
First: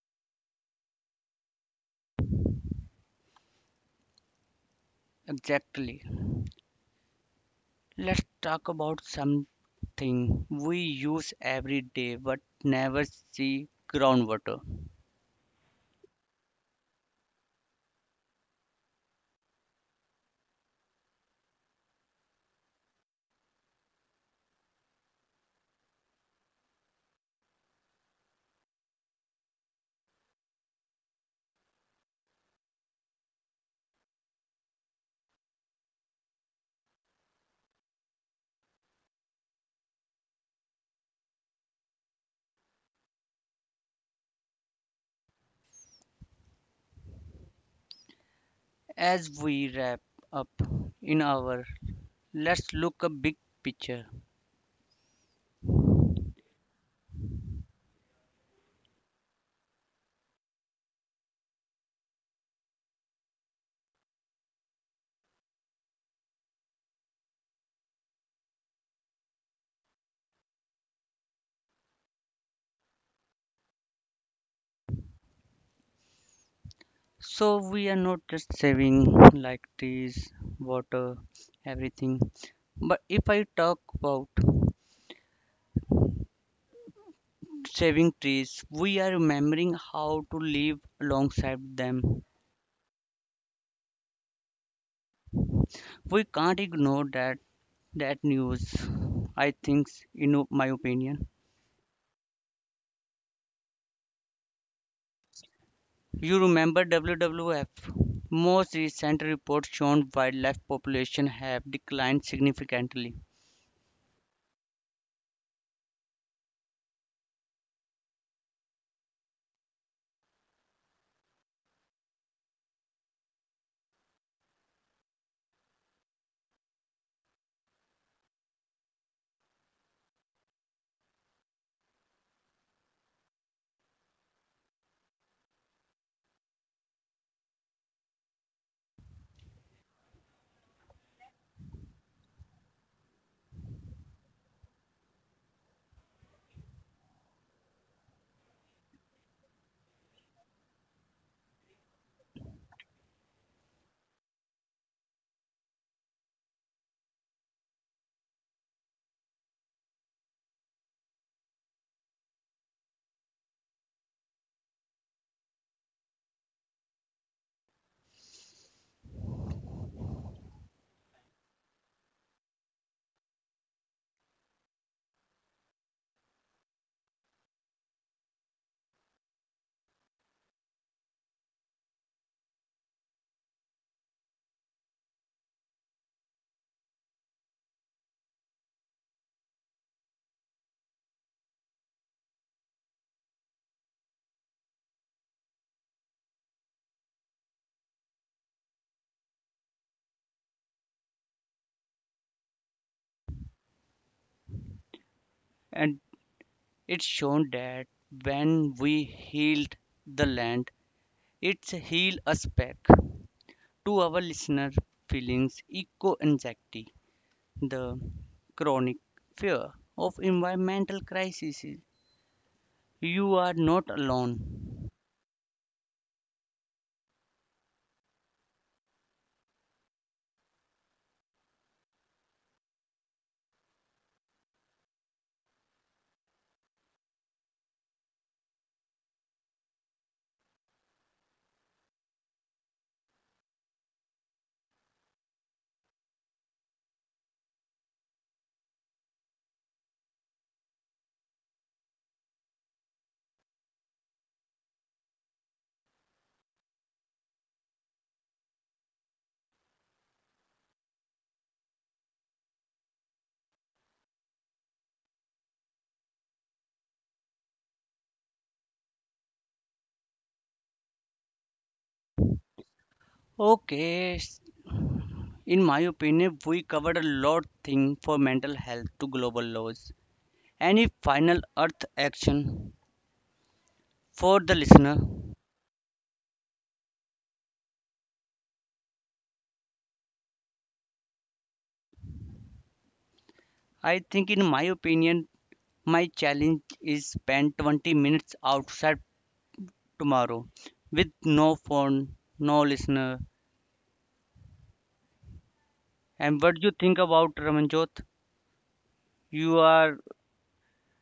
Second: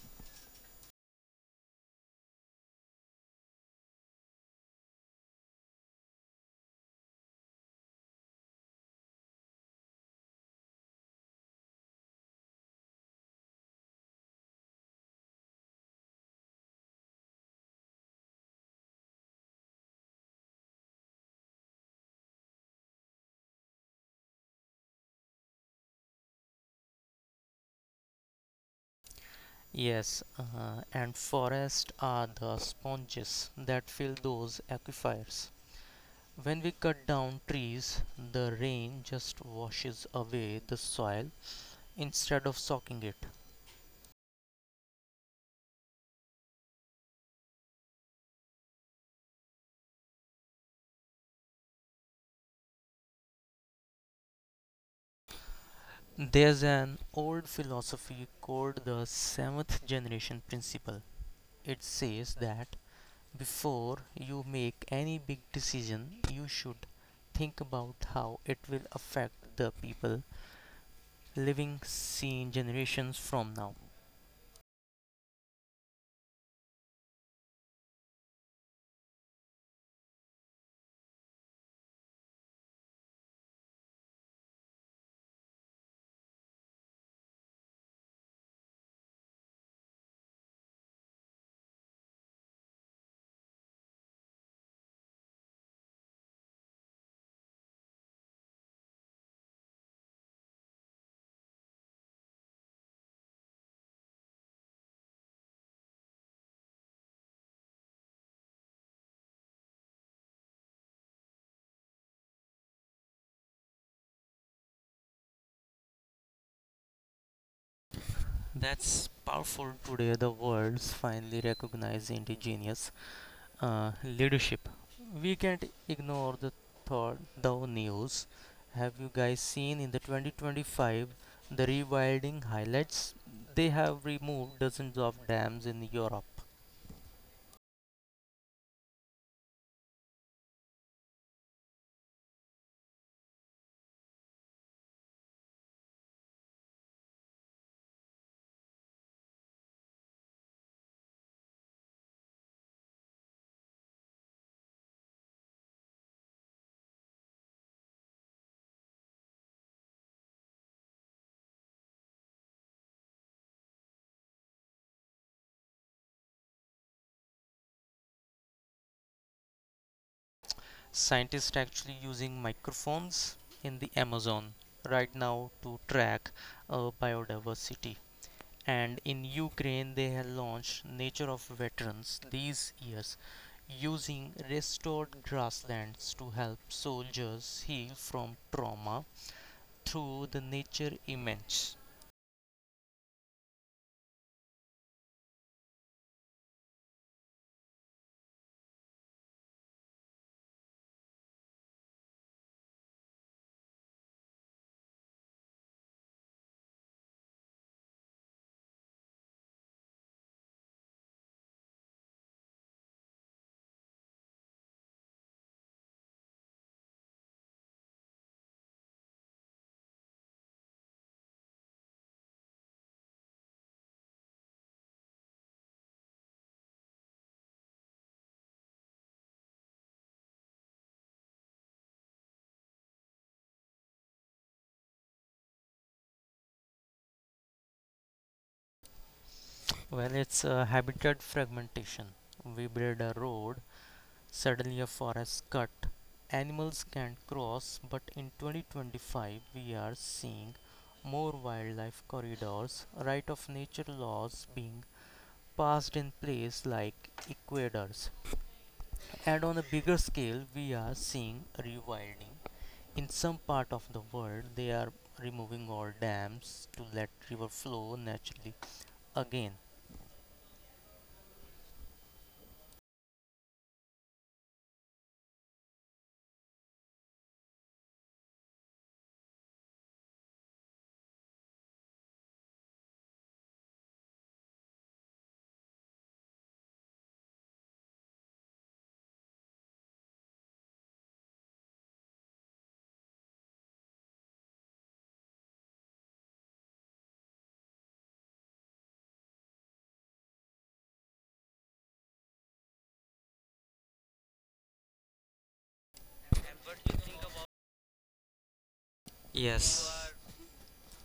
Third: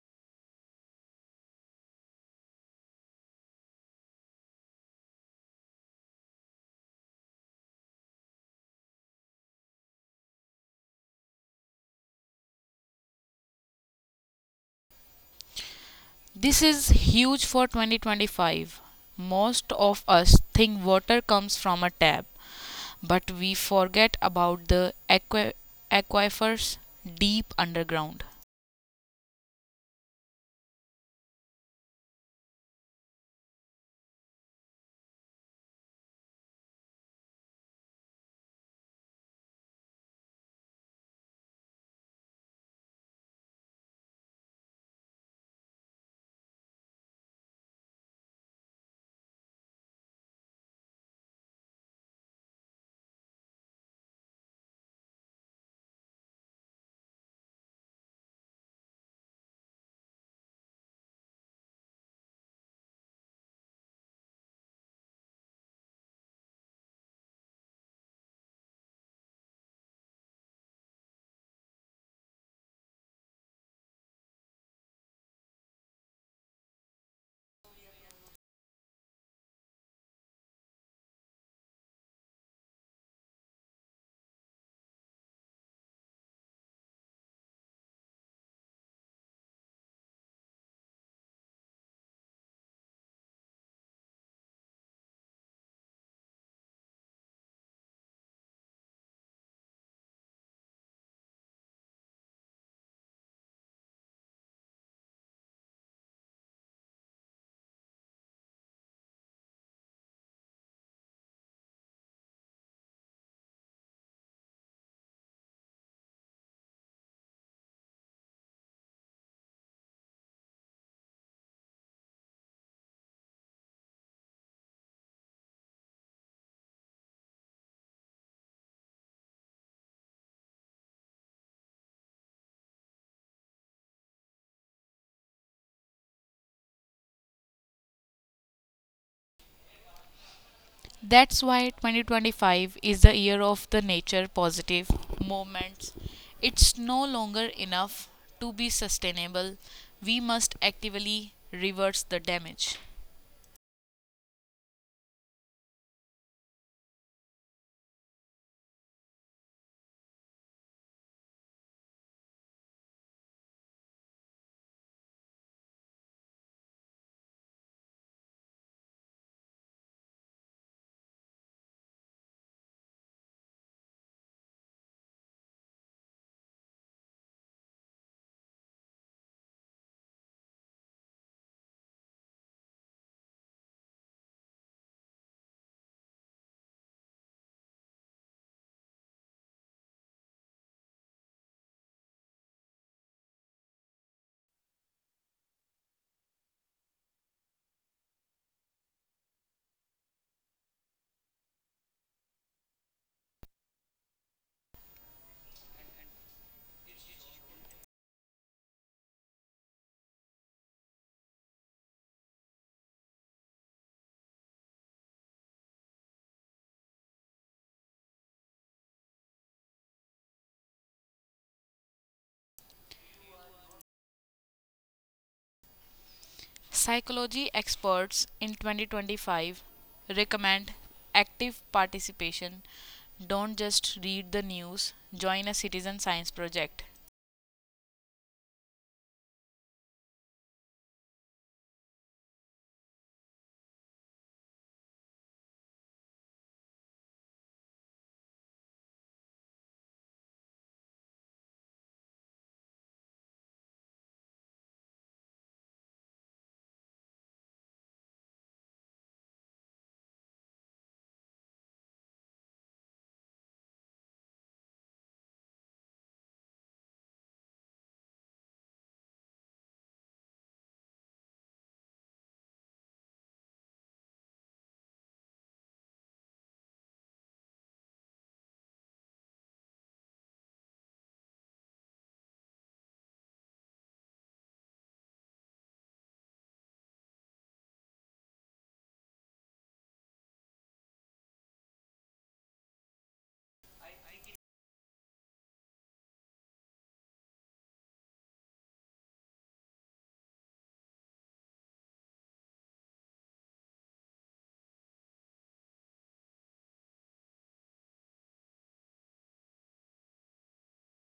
[SPEAKER 1] Exactly. Let's talk about something we use every day but never see groundwater.
[SPEAKER 2] This is huge for 2025. Most of us think water comes from a tap, but we forget about the aquifers deep underground.
[SPEAKER 3] Yes, and forests are the sponges that fill those aquifers. When we cut down trees, the rain just washes away the soil instead of soaking it.
[SPEAKER 1] As we wrap up in our let's look a big picture
[SPEAKER 3] There's an old philosophy called the seventh generation principle. It says that before you make any big decision, you should think about how it will affect the people living seen generations from now.
[SPEAKER 1] so we are not just saving like trees water everything but if I talk about saving trees we are remembering how to live alongside them we can't ignore that news I think in my opinion you remember WWF most recent reports shown wildlife population have declined significantly.
[SPEAKER 3] That's powerful today. The world's finally recognize indigenous leadership. We can't ignore the the news. Have you guys seen in the 2025 the rewilding highlights? They have removed dozens of dams in Europe.
[SPEAKER 2] That's why 2025 is the year of the nature positive movements. It's no longer enough to be sustainable. We must actively reverse the damage.
[SPEAKER 3] Scientists actually using microphones in the Amazon right now to track biodiversity. And in Ukraine they have launched Nature of Veterans these years using restored grasslands to help soldiers heal from trauma through the nature events.
[SPEAKER 1] And it's shown that when we healed the land, it's healed us back to our listener feelings eco anxiety, the chronic fear of environmental crises. You are not alone.
[SPEAKER 2] Psychology experts in 2025 recommend active participation. Don't just read the news, join a citizen science project.
[SPEAKER 3] Well, it's a habitat fragmentation. We build a road, suddenly a forest cut. Animals can't cross, but in 2025 we are seeing more wildlife corridors, right of nature laws being passed in places like Equators. And on a bigger scale, we are seeing rewilding. In some part of the world, they are removing all dams to let river flow naturally again.
[SPEAKER 1] Okay, in my opinion, we covered a lot thing for mental health to global laws. Any final earth action for the listener? I think, in my opinion, my challenge is spend 20 minutes outside tomorrow with no phone, no listener. And what do you think about Ramanjot? You are
[SPEAKER 3] Yes,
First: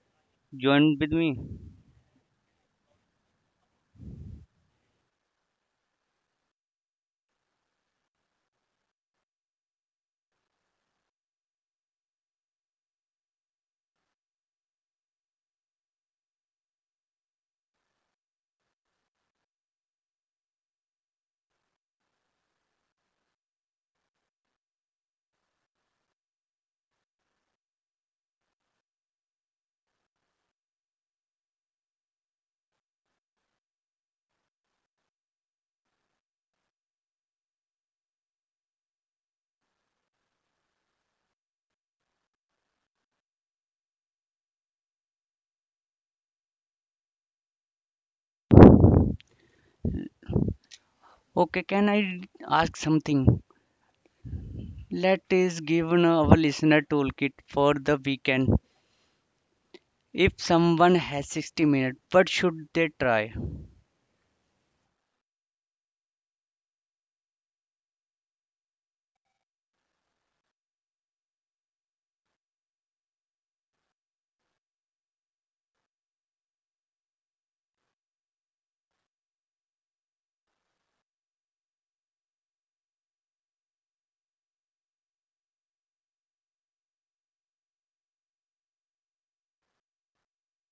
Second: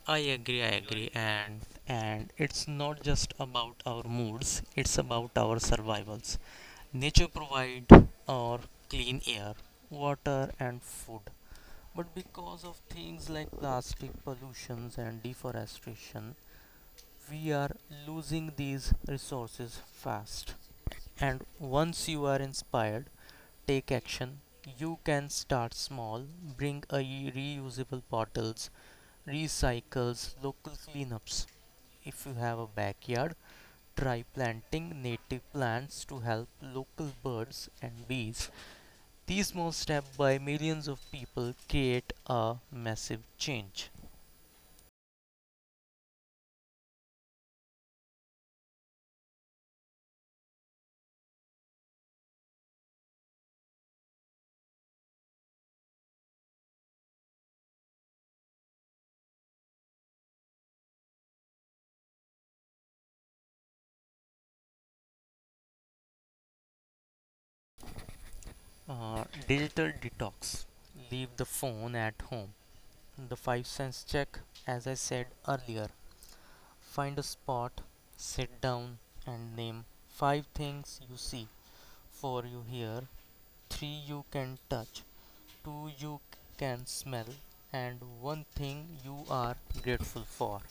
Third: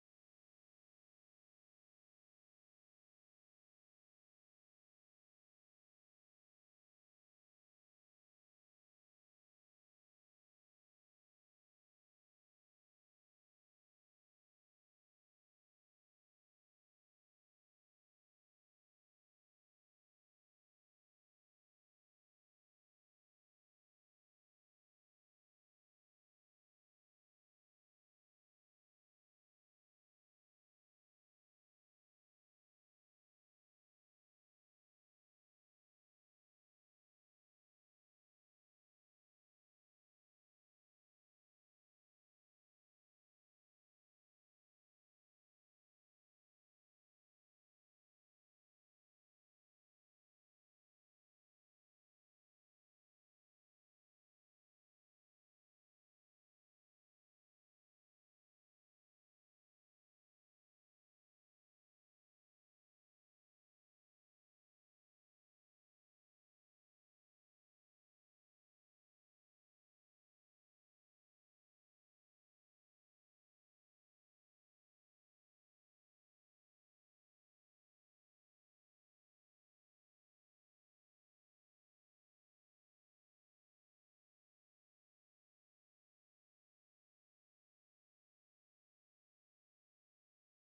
[SPEAKER 3] I agree, I
[SPEAKER 1] joined
[SPEAKER 3] agree.
[SPEAKER 1] with me.
[SPEAKER 3] And it's not just about our moods, it's about our survivals. Nature provides our clean air, water and food. But because of things like plastic pollutions and deforestation, we are losing these resources fast. And once you are inspired, take action. You can start small, bring a reusable bottles, recycles, local cleanups. If you have a backyard, try planting native plants to help local birds and bees. These small steps by millions of people create a massive change.
[SPEAKER 1] Okay, can I ask something? Let us give an- our listener toolkit for the weekend. If someone has 60 minutes, what should they try?
[SPEAKER 3] Digital detox. Leave the phone at home. The 5 cents check, as I said earlier, find a spot, sit down, and name five things you see, four you hear, three you can touch, two you can smell, and one thing you are grateful for.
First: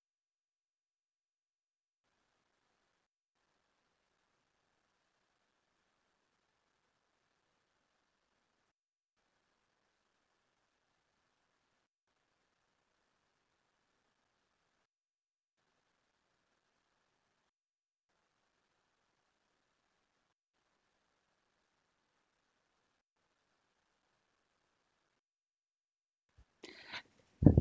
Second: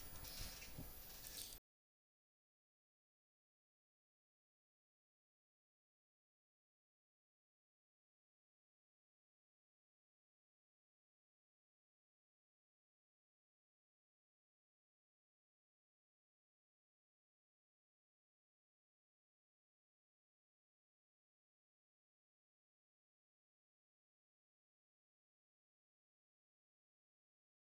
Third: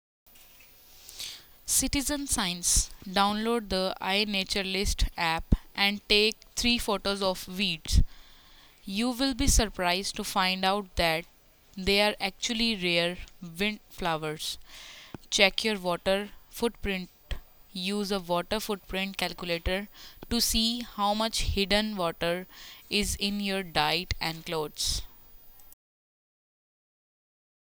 [SPEAKER 2] Citizen Science. Download the iNaturalist app and take three photos of weeds. You will be surprised to find out that they are actually rare wildflowers. Check your water footprint. Use a water footprint calculator to see how much hidden water is in your diet and clothes.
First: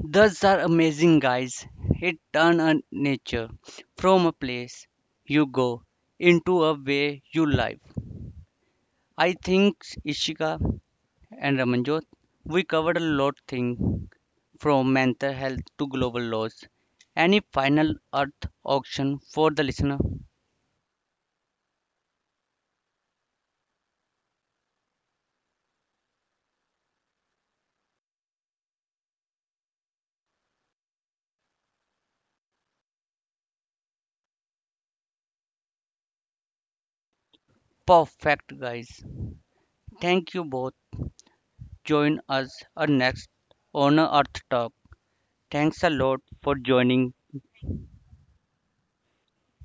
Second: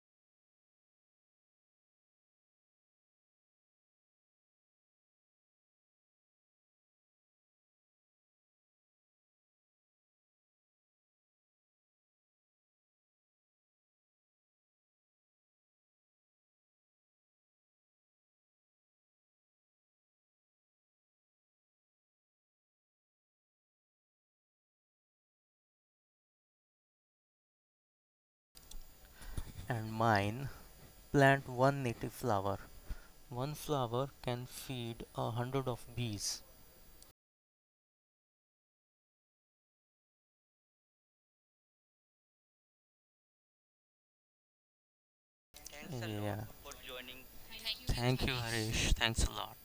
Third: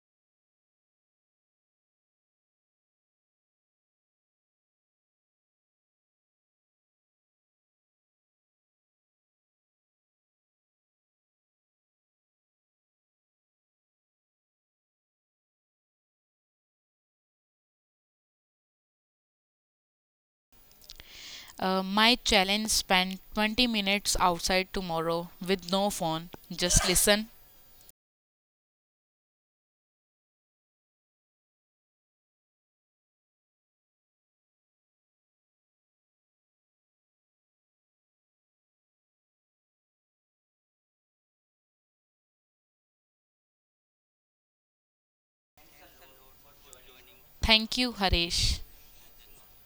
[SPEAKER 1] Those are amazing, guys. It turns a nature from a place you go into a way you live. I think Ishika and Ramanjot, we covered a lot thing from mental health to global laws. Any final earth auction for the listener?
[SPEAKER 2] My challenge spend 20 minutes outside tomorrow with no phone. Just listen.
[SPEAKER 3] And mine, plant one native flower. One flower can feed 100 of bees.
[SPEAKER 1] Perfect guys. Thank you both. Join us our next on Earth Talk. Thanks a
[SPEAKER 3] Thanks a
[SPEAKER 1] lot
[SPEAKER 3] yeah. lot.
[SPEAKER 1] for joining
[SPEAKER 2] Thank you,
[SPEAKER 3] Thank you,
[SPEAKER 2] Harish.
[SPEAKER 3] Harish. Thanks a lot.